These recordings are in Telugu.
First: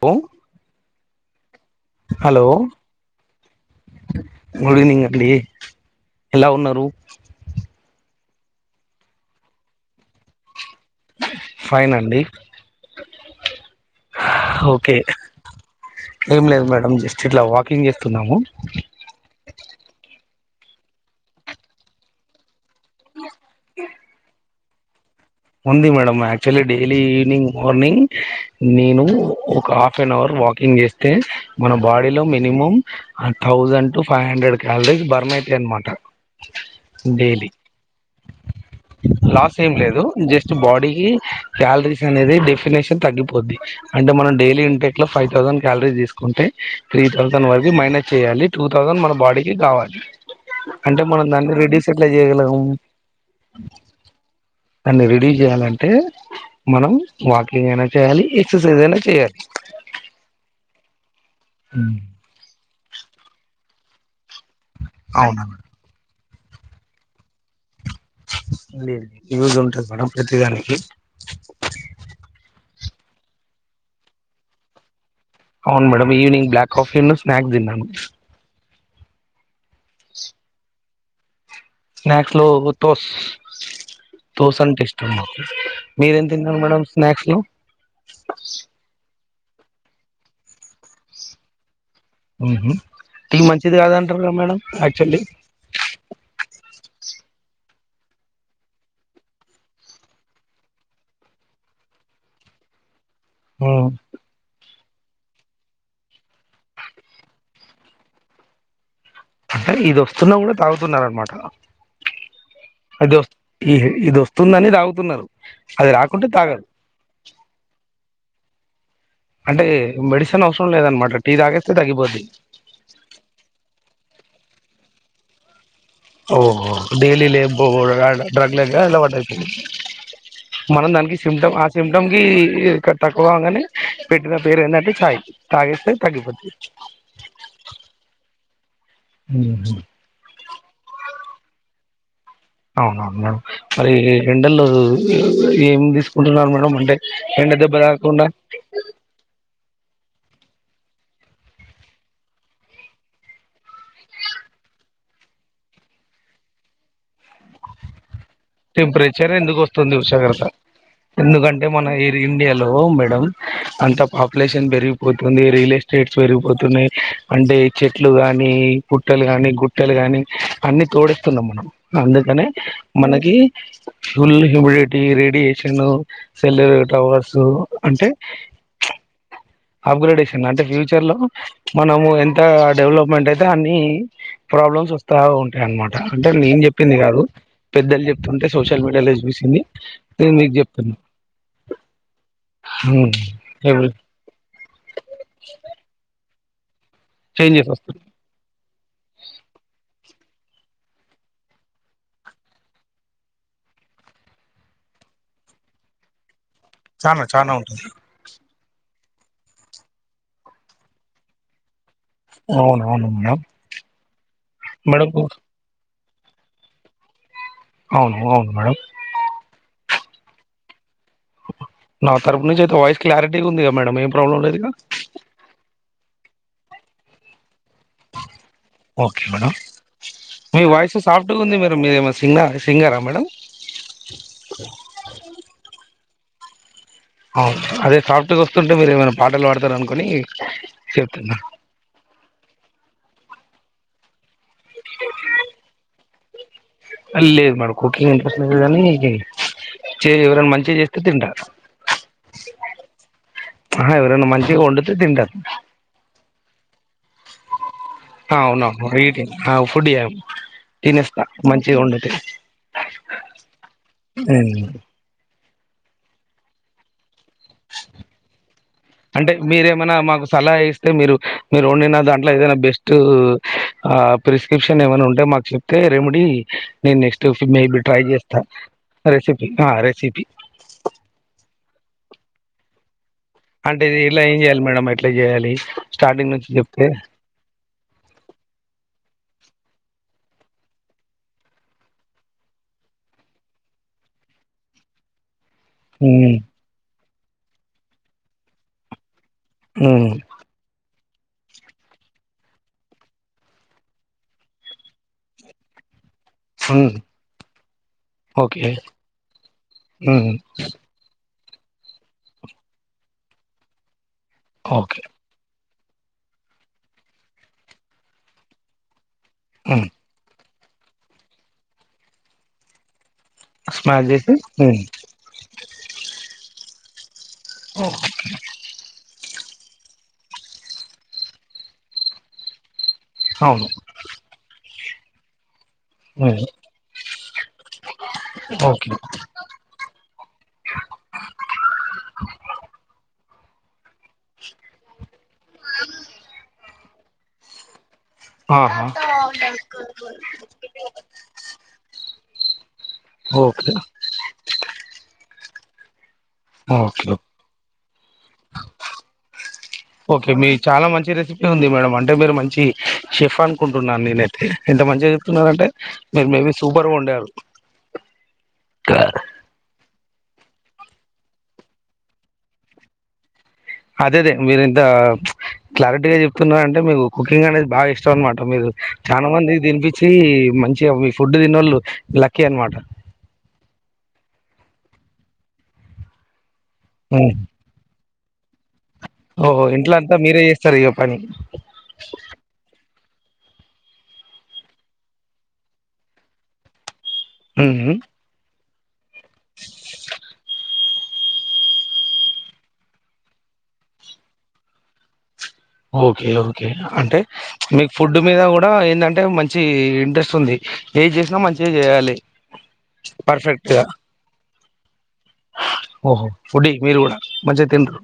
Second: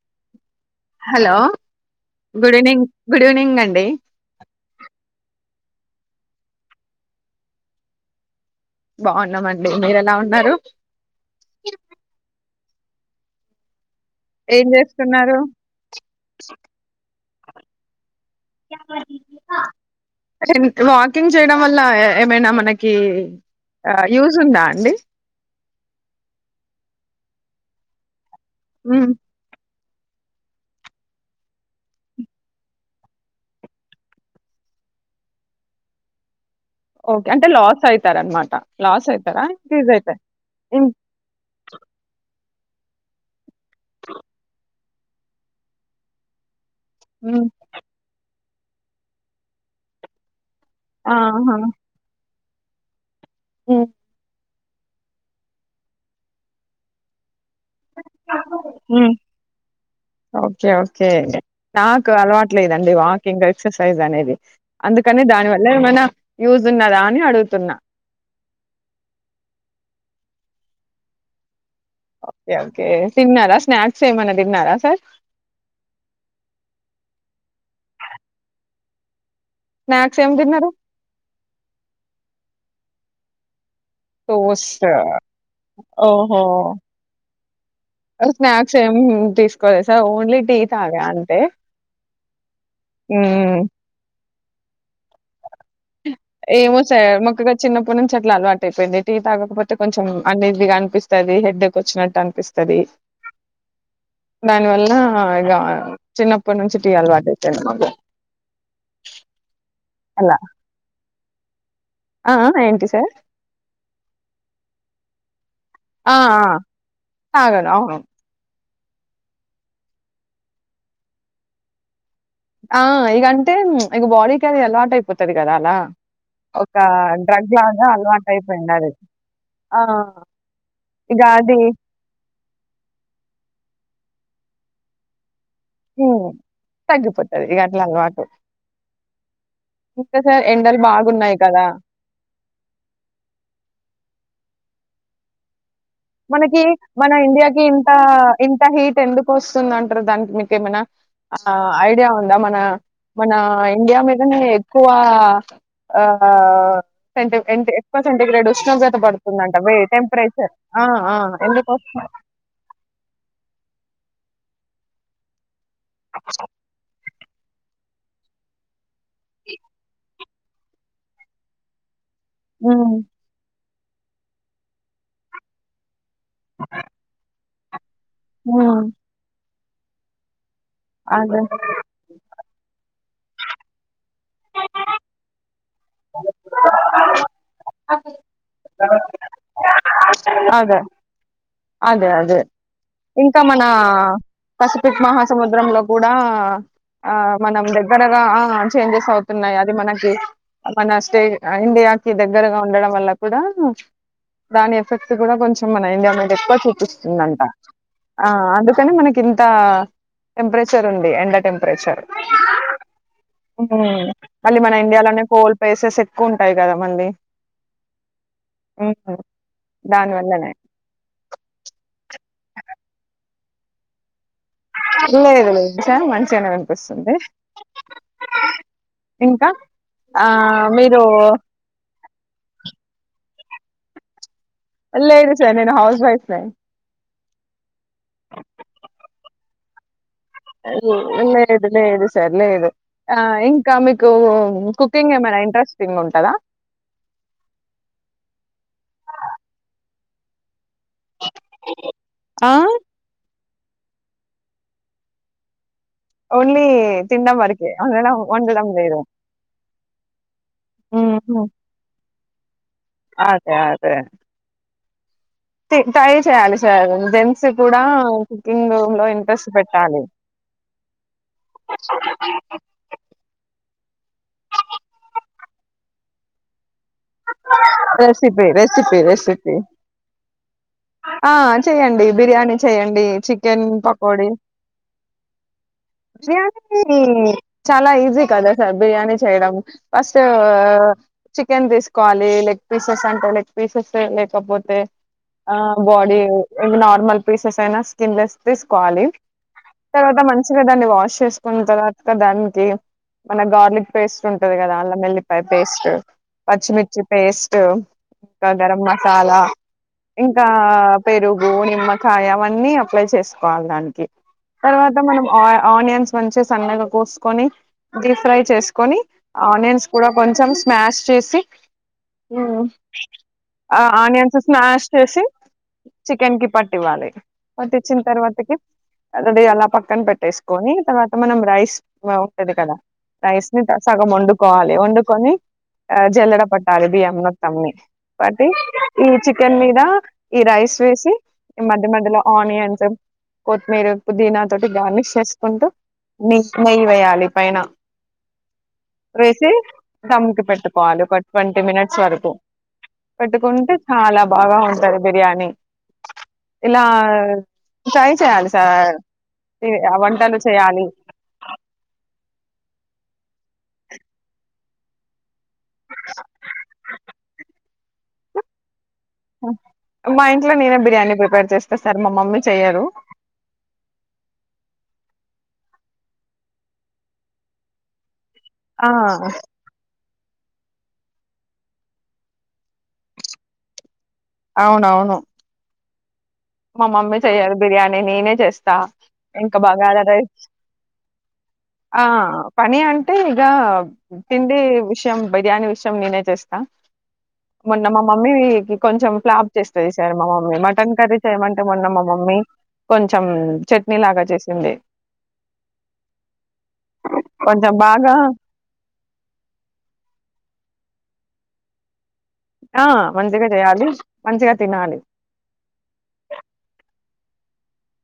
పో hello good evening good evening అండి గుడ్ ఈవినింగ్ అండి ఎలా ఉన్నారు రూ బాన్నామండి మీర ఎలా ఉన్నారు ఫైన్ అండి ఏం ఓకే చేస్తున్నారు ఏం లేదు మేడం జస్ట్ ఇట్లా వాకింగ్ చేస్తున్నాము వాకింగ్ చేయడం వల్ల ఏమైనా మనకి యూస్ ఉందా అండి ఉంది మేడ ఆక్చులీ డైలీ ఈవనింగ్ మార్నింగ్ నేను హ్మ్. ఒక ఆఫ్ ఎన్ అవర్ వాకింగ్ చేస్తే మన బాడీలో minimum thousand to five hundred calories burn అయితాయి అనమాట ఓకే అంటే డైలీ లాస్ అవుతార అనమాట లాస్ అవుతారాజ్ ఏం లేదు అవుతారు జస్ట్ బాడీకిి క్యాలరీస్ అనేది డఫ ఫషన్ త్గిపోద్ది అంటే మనం డైలీ ఇంట ఇట్ ఫై్థౌజడ్ క్యాలరీ తీసుకుంటే త్రీ థౌసండ్ వరకు మైనస్ చేయాలి టూ థౌజండ్ మన బాడీకి కావాలి అంటే మనం దాన్ని రిడ్యూస్ ఎట్లా చేయగలం అవు హ దాన్ని రెడీ చేయాలంటే మనం వాట చేయాలి ఎక్ససైజ అనా హ్మ్. చెయాలి ఓకే ఓకే నాకు అలవాట్లేదండి వాకింగ ఎక్సైజ అనేది అందుకని అవునా దాని వల్ల ఏమన్నా యూజ్ ఉన్నదా అని అడుగుతున్నా లే యూజ్ ఉంటది మేడం ప్రతిదానికి ే తిన్నారా స్నాక్స్ ఏమన్నా తిన్నారా సార్ అవును మేడ ఈవనింగ్ బ్లాక్ కాఫి స్నాక్స్ దిన్నాను స్నాక్స్ ఏం తిన్నారు స్న్క్స్ లో తోస్ తోస అంటే టోస్ట్ ఇష్టం మాకు మీరేం ఓహో తింటారు మేడం స్నాక్స్ లో స్నాక్స్ ఏం తీసుకోవలేి సార్ ఓన్లీ టీ తాగా అంటే ఇక మంచిది కాదంటారు మేడం ఆక్చువల్లీ ఏమో సా మొక్కగా చిన్నప్పటి నుంచి అట్లా అలవాటు అయిపోయింది టీ తాగకపోతే కొంచెం అన్ఈజీగా అనిపిస్తుంది హెడ్డక్ వచ్చినట్టు అనిపిస్తుంది ఆ ఇ చిన్నప్పటి నుంచి టీ అలవాటచ్చాను అంటే ఇ వస్తున్నా కూడా తగుతున్నా అమాట ఆ ఆ ఏంటి సార్ అది వ ఈ ఇది వస్తుందని తగుతున్నారు ఆ ఆ సగను అవును అంటే మెడిసిన్ అవసరం లేదనమాట టీ తాగేస్తే తగ్గిపోద్ది ఆ ఇకంటే ఇక బాడీ కారీ అలవాటు అయిపోతది కదా అలా ఓహో ఒక డైలీ లే డ్రగ్ బ లాగా అలవాటు డ్రగ్ అయిపోయింది అది ఇలాయిపో ఆ మనం దానికి ఇగ సిమ్టమ్ అది ఆ సిమ్టమ్ కి తక్కువగాని పెట్టిన పేరు ఎందంటే ఛాయి హ తగ్గిపోతది ఈ గట్ల అల్వాటు [unintelligible] ఎండలు బాగున్నాయి కదా అవునవును మేడం మరి రెండల్లో ఏం తీసుకుంటున్నారు మనకి మేడం అంటే మన ఎండ ఇండియాకి దెబ్బ ఇంత తాకకుండా ఇంత హీట్ ఎందుకు వస్తుంద దానికి మీకు ఏమనా ఆ ఐడియా ఉందా మన మన ఇండియా మీద నే ఎక్కువ ఆ సె [unintelligible] సెంటిగ్రేడ్ ఉష్ణోగ్రత టెంపరేచర్ పడుతుందంట ఎందుకు వే వస్తుంది ఉష్ణోగ్రత టెంపరేచర్ ఆ ఆ ఎందుకంటే ఎందుకు మన ఎయిర్ ఇండియాలో మేడం అంత పాపులేషన్ పెరిగిపోతుంది రియలెస్ స్టేట్స్ పెరిగిపోతున్నాయి అంటే చెట్లు గాని పుట్టలు గానీ గుట్టలు గాని అన్నీ తోడిత్తున్నాం మనం అందుకనే హ్మ్ మన ఫుల్ హ్యూమిడిటీ రేడియేషను సెల్ర్ ట్రవర్సు అంటే హుఆ అప్గ్రేడేషన్ అంటే ఫ్యూచర్ లో మనము ఎంత డెవలప్ మంటేద న్ని ప్రాబ్లమ్స్ వస్తా ఉంటాయి అనమాట అంటే నేను చెప్పింది కాదు పెద్దలు చెప్ మీకు అదే చెప్తున్నా అదే అదే ఇంకా మన ఎవరు పసిఫిక్ మహాసముద్రంలో కూడా ఆ ఆ మనం చేంజెస్ వస్తాయి దగ్గరగా ఆ చేంజెస్ అవ్ మనకి మన స్టే ఇండియాకి దగ్గరగా ఉండడం వల్ల కూడా దాని ఎఫెక్ట్ కూడా కొంచెం మన ఇండియా మీద ఎక్ చానా చూపిస్తుందంట చానా ఉంటుంది ఆ అందుక్ కాని మనకి ఇంత టెంపరేచర్ ఉంది ఎండ టెంపరేచర్ అవునవును మేడంమ్ ఉమ్. మళ్ళీ మన ఇండియాలోనే కోల్ పేస్ సెస్ ఎక్కువ ఉంటాయి కదా మంది అవును అవును మేడం దాన్ వల్లనే నా తరపు నుంచి అయితే వాయిస్ క్లారిటీ ఉంది క మేడం ప్రాబ్లం లేదుగా లేదులే చానా మ చానా కనిపిస్తుంది ఓకే మేడం మీ వాయిస్ మీరు సాఫ్ట్గా ఉంది మీరు మీదేమ సింగ సింగార మేడం లేదు సార్ నేను హౌస్ వైఫ్ నే అవును అదే సాఫ్ట్ వస్తుంటే మీరు ఏమైనా పాటలు పాడతారు అనుకుని చెప్తున్నా లేదు లేదు సార్ లేదు ఆ ఇం ఇంకా మీకు కుకింగ్ ఏమైనా ఇంట్రెస్టింగ్ ఉంటదా లేదుమేడమ్ కుకింగ్ ఇంట్రెస్ట్ లేదు కానీ చెయఎవరైనా మంచిగా చేస్ తింటా ఆహ ఎవరైనా మంచిగా వండితే తింటా ఓన్లీ తినడం వరకే వండడం అ వండడం అవునా వా లేదు ఈటింగ్ ఫుడ్ చేయం తినేస్తా మ్మ్. మంచిగా వండితే ఎన్ తె ట్రై చేయాలి సర్ దెన్ అంటే మీరేమైనా పెట్టాలి మాకు సలహా ఇస్తే మీరు మీరు వండిన దాంట్లో ఏదైనా బెస్టు ఆ ప్రిస్క్రిప్షన్ ఏమైనా ఉంటే మాకు చెప్తే రెమెడీ నేను నెక్స్ట్ మే బి ట్రై చేస్తా రెసిపీ రెసిపీ రెసిపీ అ రెసిపీ ఆ చెయ్యండి బిర్యానీ చెయ్యండి చికెన్ అంటే ఇలా పకోడి ఏం చేయాలి మేడం ఎట్లా చేయాలి స్టార్టింగ్ నుంచి బిర్యానీ చెప్తే చాలా ఈజీ కదా సార్ బిర్యానీ చేయడం ఫస్ట్ చికెన్ తీసుకోవాలి లెగ్ పీసెస్ అంటే లెగ్ పీసెస్ లేకపోతే ఆ బాడీ హ్మ్ నార్మల్ పీసెస్ అయినా స్కిన్లేస్ తీసుకోవాలి హ్మ్ తర్వాత మంచిగ దాన్ని వాష్ చేసుకున్న తర్వాత దానికి మన గార్లిక్ పేస్ట్ ఉంటది కదా అల్లం ఎల్లిపాయ పేస్ట్ హ్మ్ పచ్చిమిర్చి పేస్ట్ ఇకా ఓకే గరం మసాలా హ్మ్ ఇంకా పేరు పూవు నిమ్మకాయ అవన్నీ అప్లై చేసుకోవాలి దానికి తర్వాత ఓకే మనం ఆ ఆనియన్స్ మంచి సన్నగా కోసుకొని డీప్ ఫ్రై చేసుకొని ఆనియన్స్ హ్మ్ కూడా కొంచెం స్మాష్ చేసి ఆ స్మాష్ అనియన్ చేసి హ్మ్ స్నాస్ చేసి చికెన్ కి పట్ టి వాలి పటిచ్చిన ఓకే. తర్వాతకి ఆల్రెడీ అలా పక్కన పెట్టేసుకొని తర్వాత మనం రైస్ ఉంటది కదా రైస్ ని అవును సగం వండుకోవాలి వండు కొని ఆ జల్లడ హ్మ్ పట్టాలి బియ్యం మొత్తంన్ని బట్టి ఓకే ఈ చికెన్ మీ ఈ రైస్ వేసి మధ్య మధ్యలో ఆనియన్స్ కొతిమీర పుదినా తోటి గర్లిష్ చేసుకుంటే మీ నెయ్యి వేయాలి పైన ఆహా వేసి ధంమ్కి పెట్టుకోవాలి ఒక ట్వంటీ మినిట్స్ వరకు ఓకే పట్టుకుంటే చాలా బాగా ఉంటది బిర్యానీ ఇలా ఓకే ట్రై చేయాలి సార్ ఓకే వంటలు మీ చేయాలి చి చెఫ్ అనుకుంటున్నాను నేనైతే ఇంత మంచిగ తున్నారంటే మీరు మేబి సూపర్గా వన్డారు మా ఇంట్లో నేనే బిర్యానీ ప్రిపేర్ చేస్తా సార్ మా మమ్మీ చెయ్యరు అదే అదే మీరు ఇంత క్లారిటీగా చెప్తున్న అంటే మీకు కుకింగ్ అనేది బాగా ఇష్టం అనమాట మీరు ఆ చానా మందికి తినిపించి మంచిగా మీ ఫుడ్ తినోళ్ళు లక్కీ అనమాట అవునవును మా మమ్మీ ఉమ్. చెయ్యారు బిర్యానీ నేనే చేస్తా ఇంకా ఓహో బగారా ఇంట్లంతా రైస్ మీరే చేస్తారు ఇగ పని ఈగ తిండి విషయం బిర్యానీ విషయం నేనే చేస్తా మొన్న ఉమ్. మా మమ్మీ వి కొంచెం ఫ్లాప్ చేస్తది సార్ మా మమ్మీ మటన్ కర్రీస్ చేయమంటే మొన్న మా మమ్మీ కొంచెం చట్నీ లాగా చేసింది ఓకే ఓకే అంటే కొంచెం మీకు బాగా ఫుడ్ మీద కూడా ఏందం మంచి ఇంట్రెస్ట్ ఉంది ఏది చేసినా మంచిగా చేయాలి ఆ మంచిగా పర్ఫెక్ట్ గా చేయాలి మంచిగా తినాలి ఓహో ఫుడీ మీరు కూడా మంచిగా తినరు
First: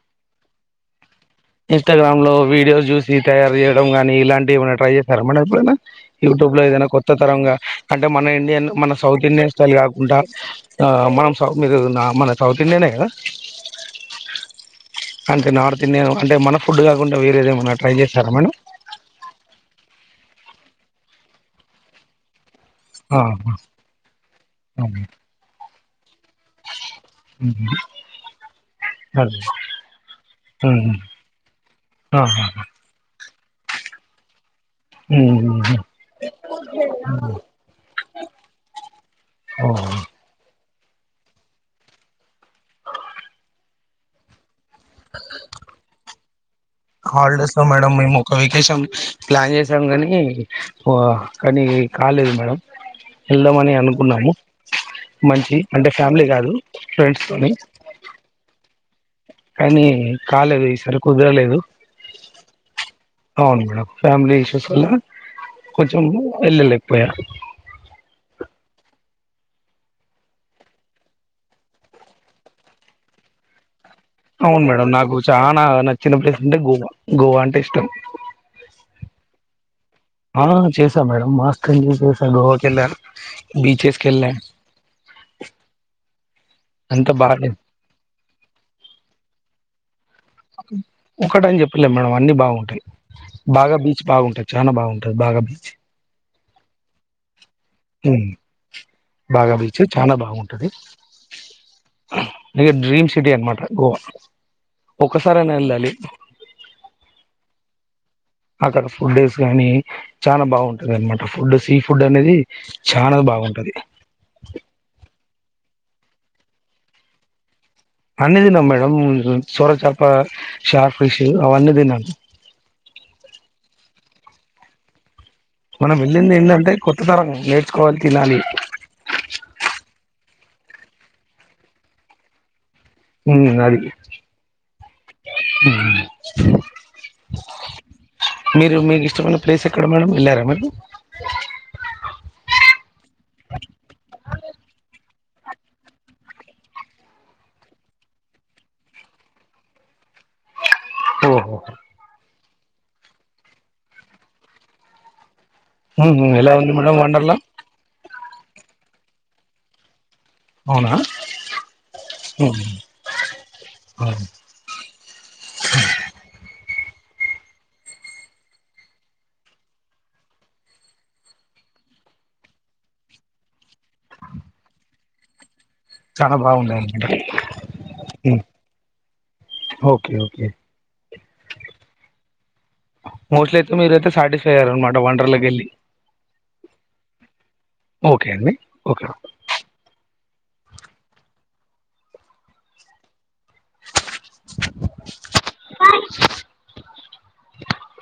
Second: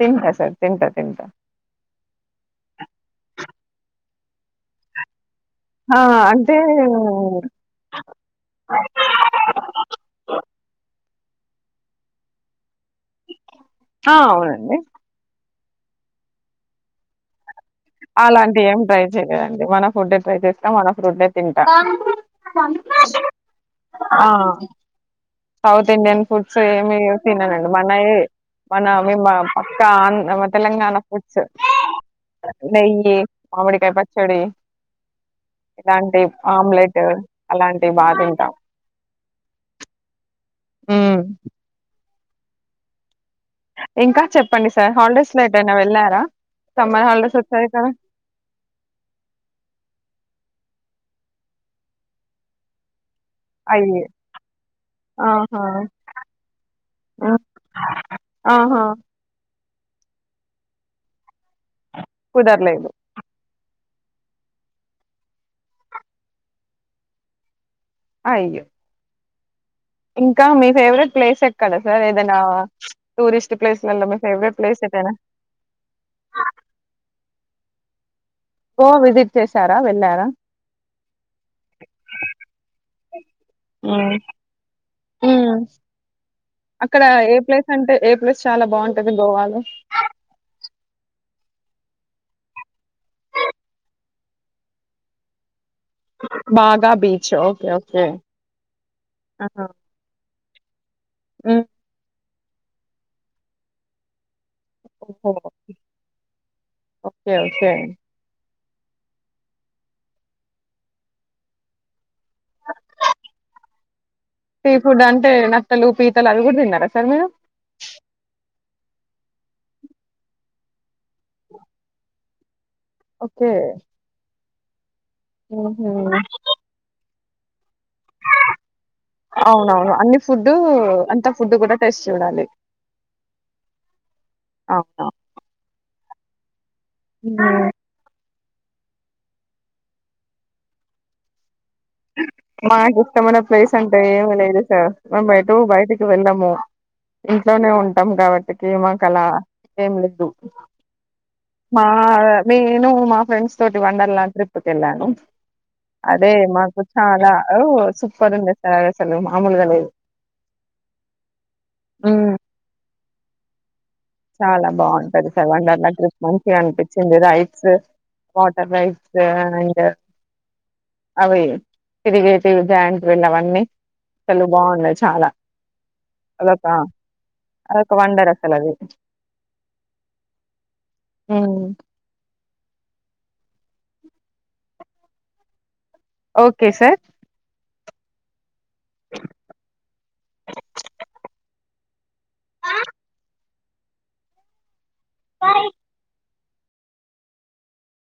తింటా సార్ తింటా తింటా ఇన్స్టాగ్రామ్ లో వీడియోస్ చూసి తయారు చేయడం గానీ ఇలాంటివి ఏమైనా ట్రై చెత్తర మేడం ఎప్పుడన్నా ఆ! యూట్యూబ్ అంటే లో ఏదైనా కొత్త తరంగా అంటే మన ఇండియన్ మన సౌత్ ఇండియన్ స్టైల్ కాకుండా మనం ఆ మీరు నామనచావ్ ఇన్ననే గద ఆ! అవునండి. అంటే నార్ అంటే మన ఫుడ్ కాకుండా వేరేదేమైనా అలాంటి ఏం ట్రై చెయలేదండి మన ఫుడ్ ట్రై చేస్తా మన ఫుడ్ ఏ తింటాం ఆ ఆ సౌత్ ఇండియన్ ఫుడ్స్ ఏమి తిననండి మనయే మన మేం మా అదే పక్క తెలంగాణ ఫుడ్స్ ఆహా నెయ్యి మామిడికాయ పచ్చడి ఇలాంటి ఆమ్లెట్ అలాంటివి బా తింటా ఓ మ్మ్ ఇంకా చెప్ సమ్మర్ హాలిడేస్ లో వచ్చాయి కదా మేడం మేము ఒక ఒక్కేషను చేశాం కానీ ఓ కానీ కాలేదు మేడం వెళ్దామని అయ్యో అనుకున్నాము మంచి ఆహా అంటే ఫ్యామిలీ కాదు ఉమ్, ఆహా కానీ కాలేదు ఈసరి కుదరలేదు కుదర్లేదు అవును మేడం ఫ్యామిలీ ఇష్యూస్ వల్ల కొంచెం వెళ్ళలేకపోయా అయ్యో ఇంకా మీ ఫేవరెట్ ప్లేస్ ఎక్కడ సార్ ఏదైనా టూరిస్ట్ ప్లేస్ ప్లేస్లలో మీ ఫేవరెట్ అవును మేడం ఏదైనా నాకు చాలా నచ్చిన ప్లేస్ అంటే గోవా, గోవా న్ ఇష్టం ఓ విజిట్ చేస్ ఆ చేసా మేడం మాస్కంజ చేసా గోవాకి వెళ్ళాను బీచెస్కి వెళ్ళా మ్మ్ అక్కడ అంత ఏ బాగా ప్లేస్ అంటే ఏ ప్లేస్ చాలా బాగుంటది గోవాలో ఒకట అని చెప్పలేము మేడం అన్ని బాగుంటాయి బాగా బీచ్ బాగుంటాయి చాలా బాగుంటుది బాగా బీచ్ బాగా బీచ్ ఓకే ఓకే ఉమ్, ఆ హా టది ఊ ఇది డ్రీమ్ సిటీ అనమాట గోవా ఓహో ఒకసారైనా వెళ్ళాలి ఓకే ఓకే అక్కడ ఫుడ్డేస్ గానీ చానా బాగుంటది అనమాట ఫుడ్ సీ ఫుడ్ అనేది అది చాల బాగుంటది సీ ఫుడ్ అంటే నత్తలు పీతలు అది కూడా తిన్నారా సార్ మీరు సోర చాప షార్ట్ పిసి అవన్నీ తిన్నాను ఓకే ఉహు మనం వెళ్ళింది ఏంటంటే కొత్త తరం కోల్ తిలాలి అవునవును అన్ని ఫుడ్ అంత ఫుడ్ కూడా టేస్ట్ చూడాలి ఉ అడిగి అవునా ఉ స ఆ మీరు మీకు ఇష్టమైన ప్లేస్ ఎక్కడ మేడం వెళ్ళారా మరి మాకు ఇష్టమైన ప్లేస్ అంటే ఏమి లేదు సార్ మేము ఎటు బయటికి వెళ్ళము ఇంట్లోనే ఉంటాం కాబట్టికి మాకలా ఏమి లేదు ఓహో మా అదే నేను మా ఫ్రెండ్స్ తోటి వండర్ ల్యాండ్ ట్రిప్కి వెళ్ళాను ఉహు ఎలా ఉంది అదేమాకు మేడం చాలా వండర్లా వు సూపర్ వుంది సర్ అసలు మామూలుగా లెదు అవునా ఊ మా చాలా బాగుంటది సార్ వండర్లా ట్రిప్ మంచిగా అనిపించ్ నచ్చింది రైట్స్ వాటర్ రైట్స్ అండ్ అవి తిరిగేటి జాయింట్విల్ అవన్నీ అసలు బాగున్నాయి చాలా చాలా అదొక బాగుంది అనమాట అదొక వండర్ అసలు అది ఓకే ఓకే ఓ మోస్ట్లీ అయితే మీరైతే సాటిస్ఫై అయ్యారాన్న మాట వండర్లకి వెళ్ళి ఓకే సార్ ఓకే అండి ఓకేఓకే మా బాయ్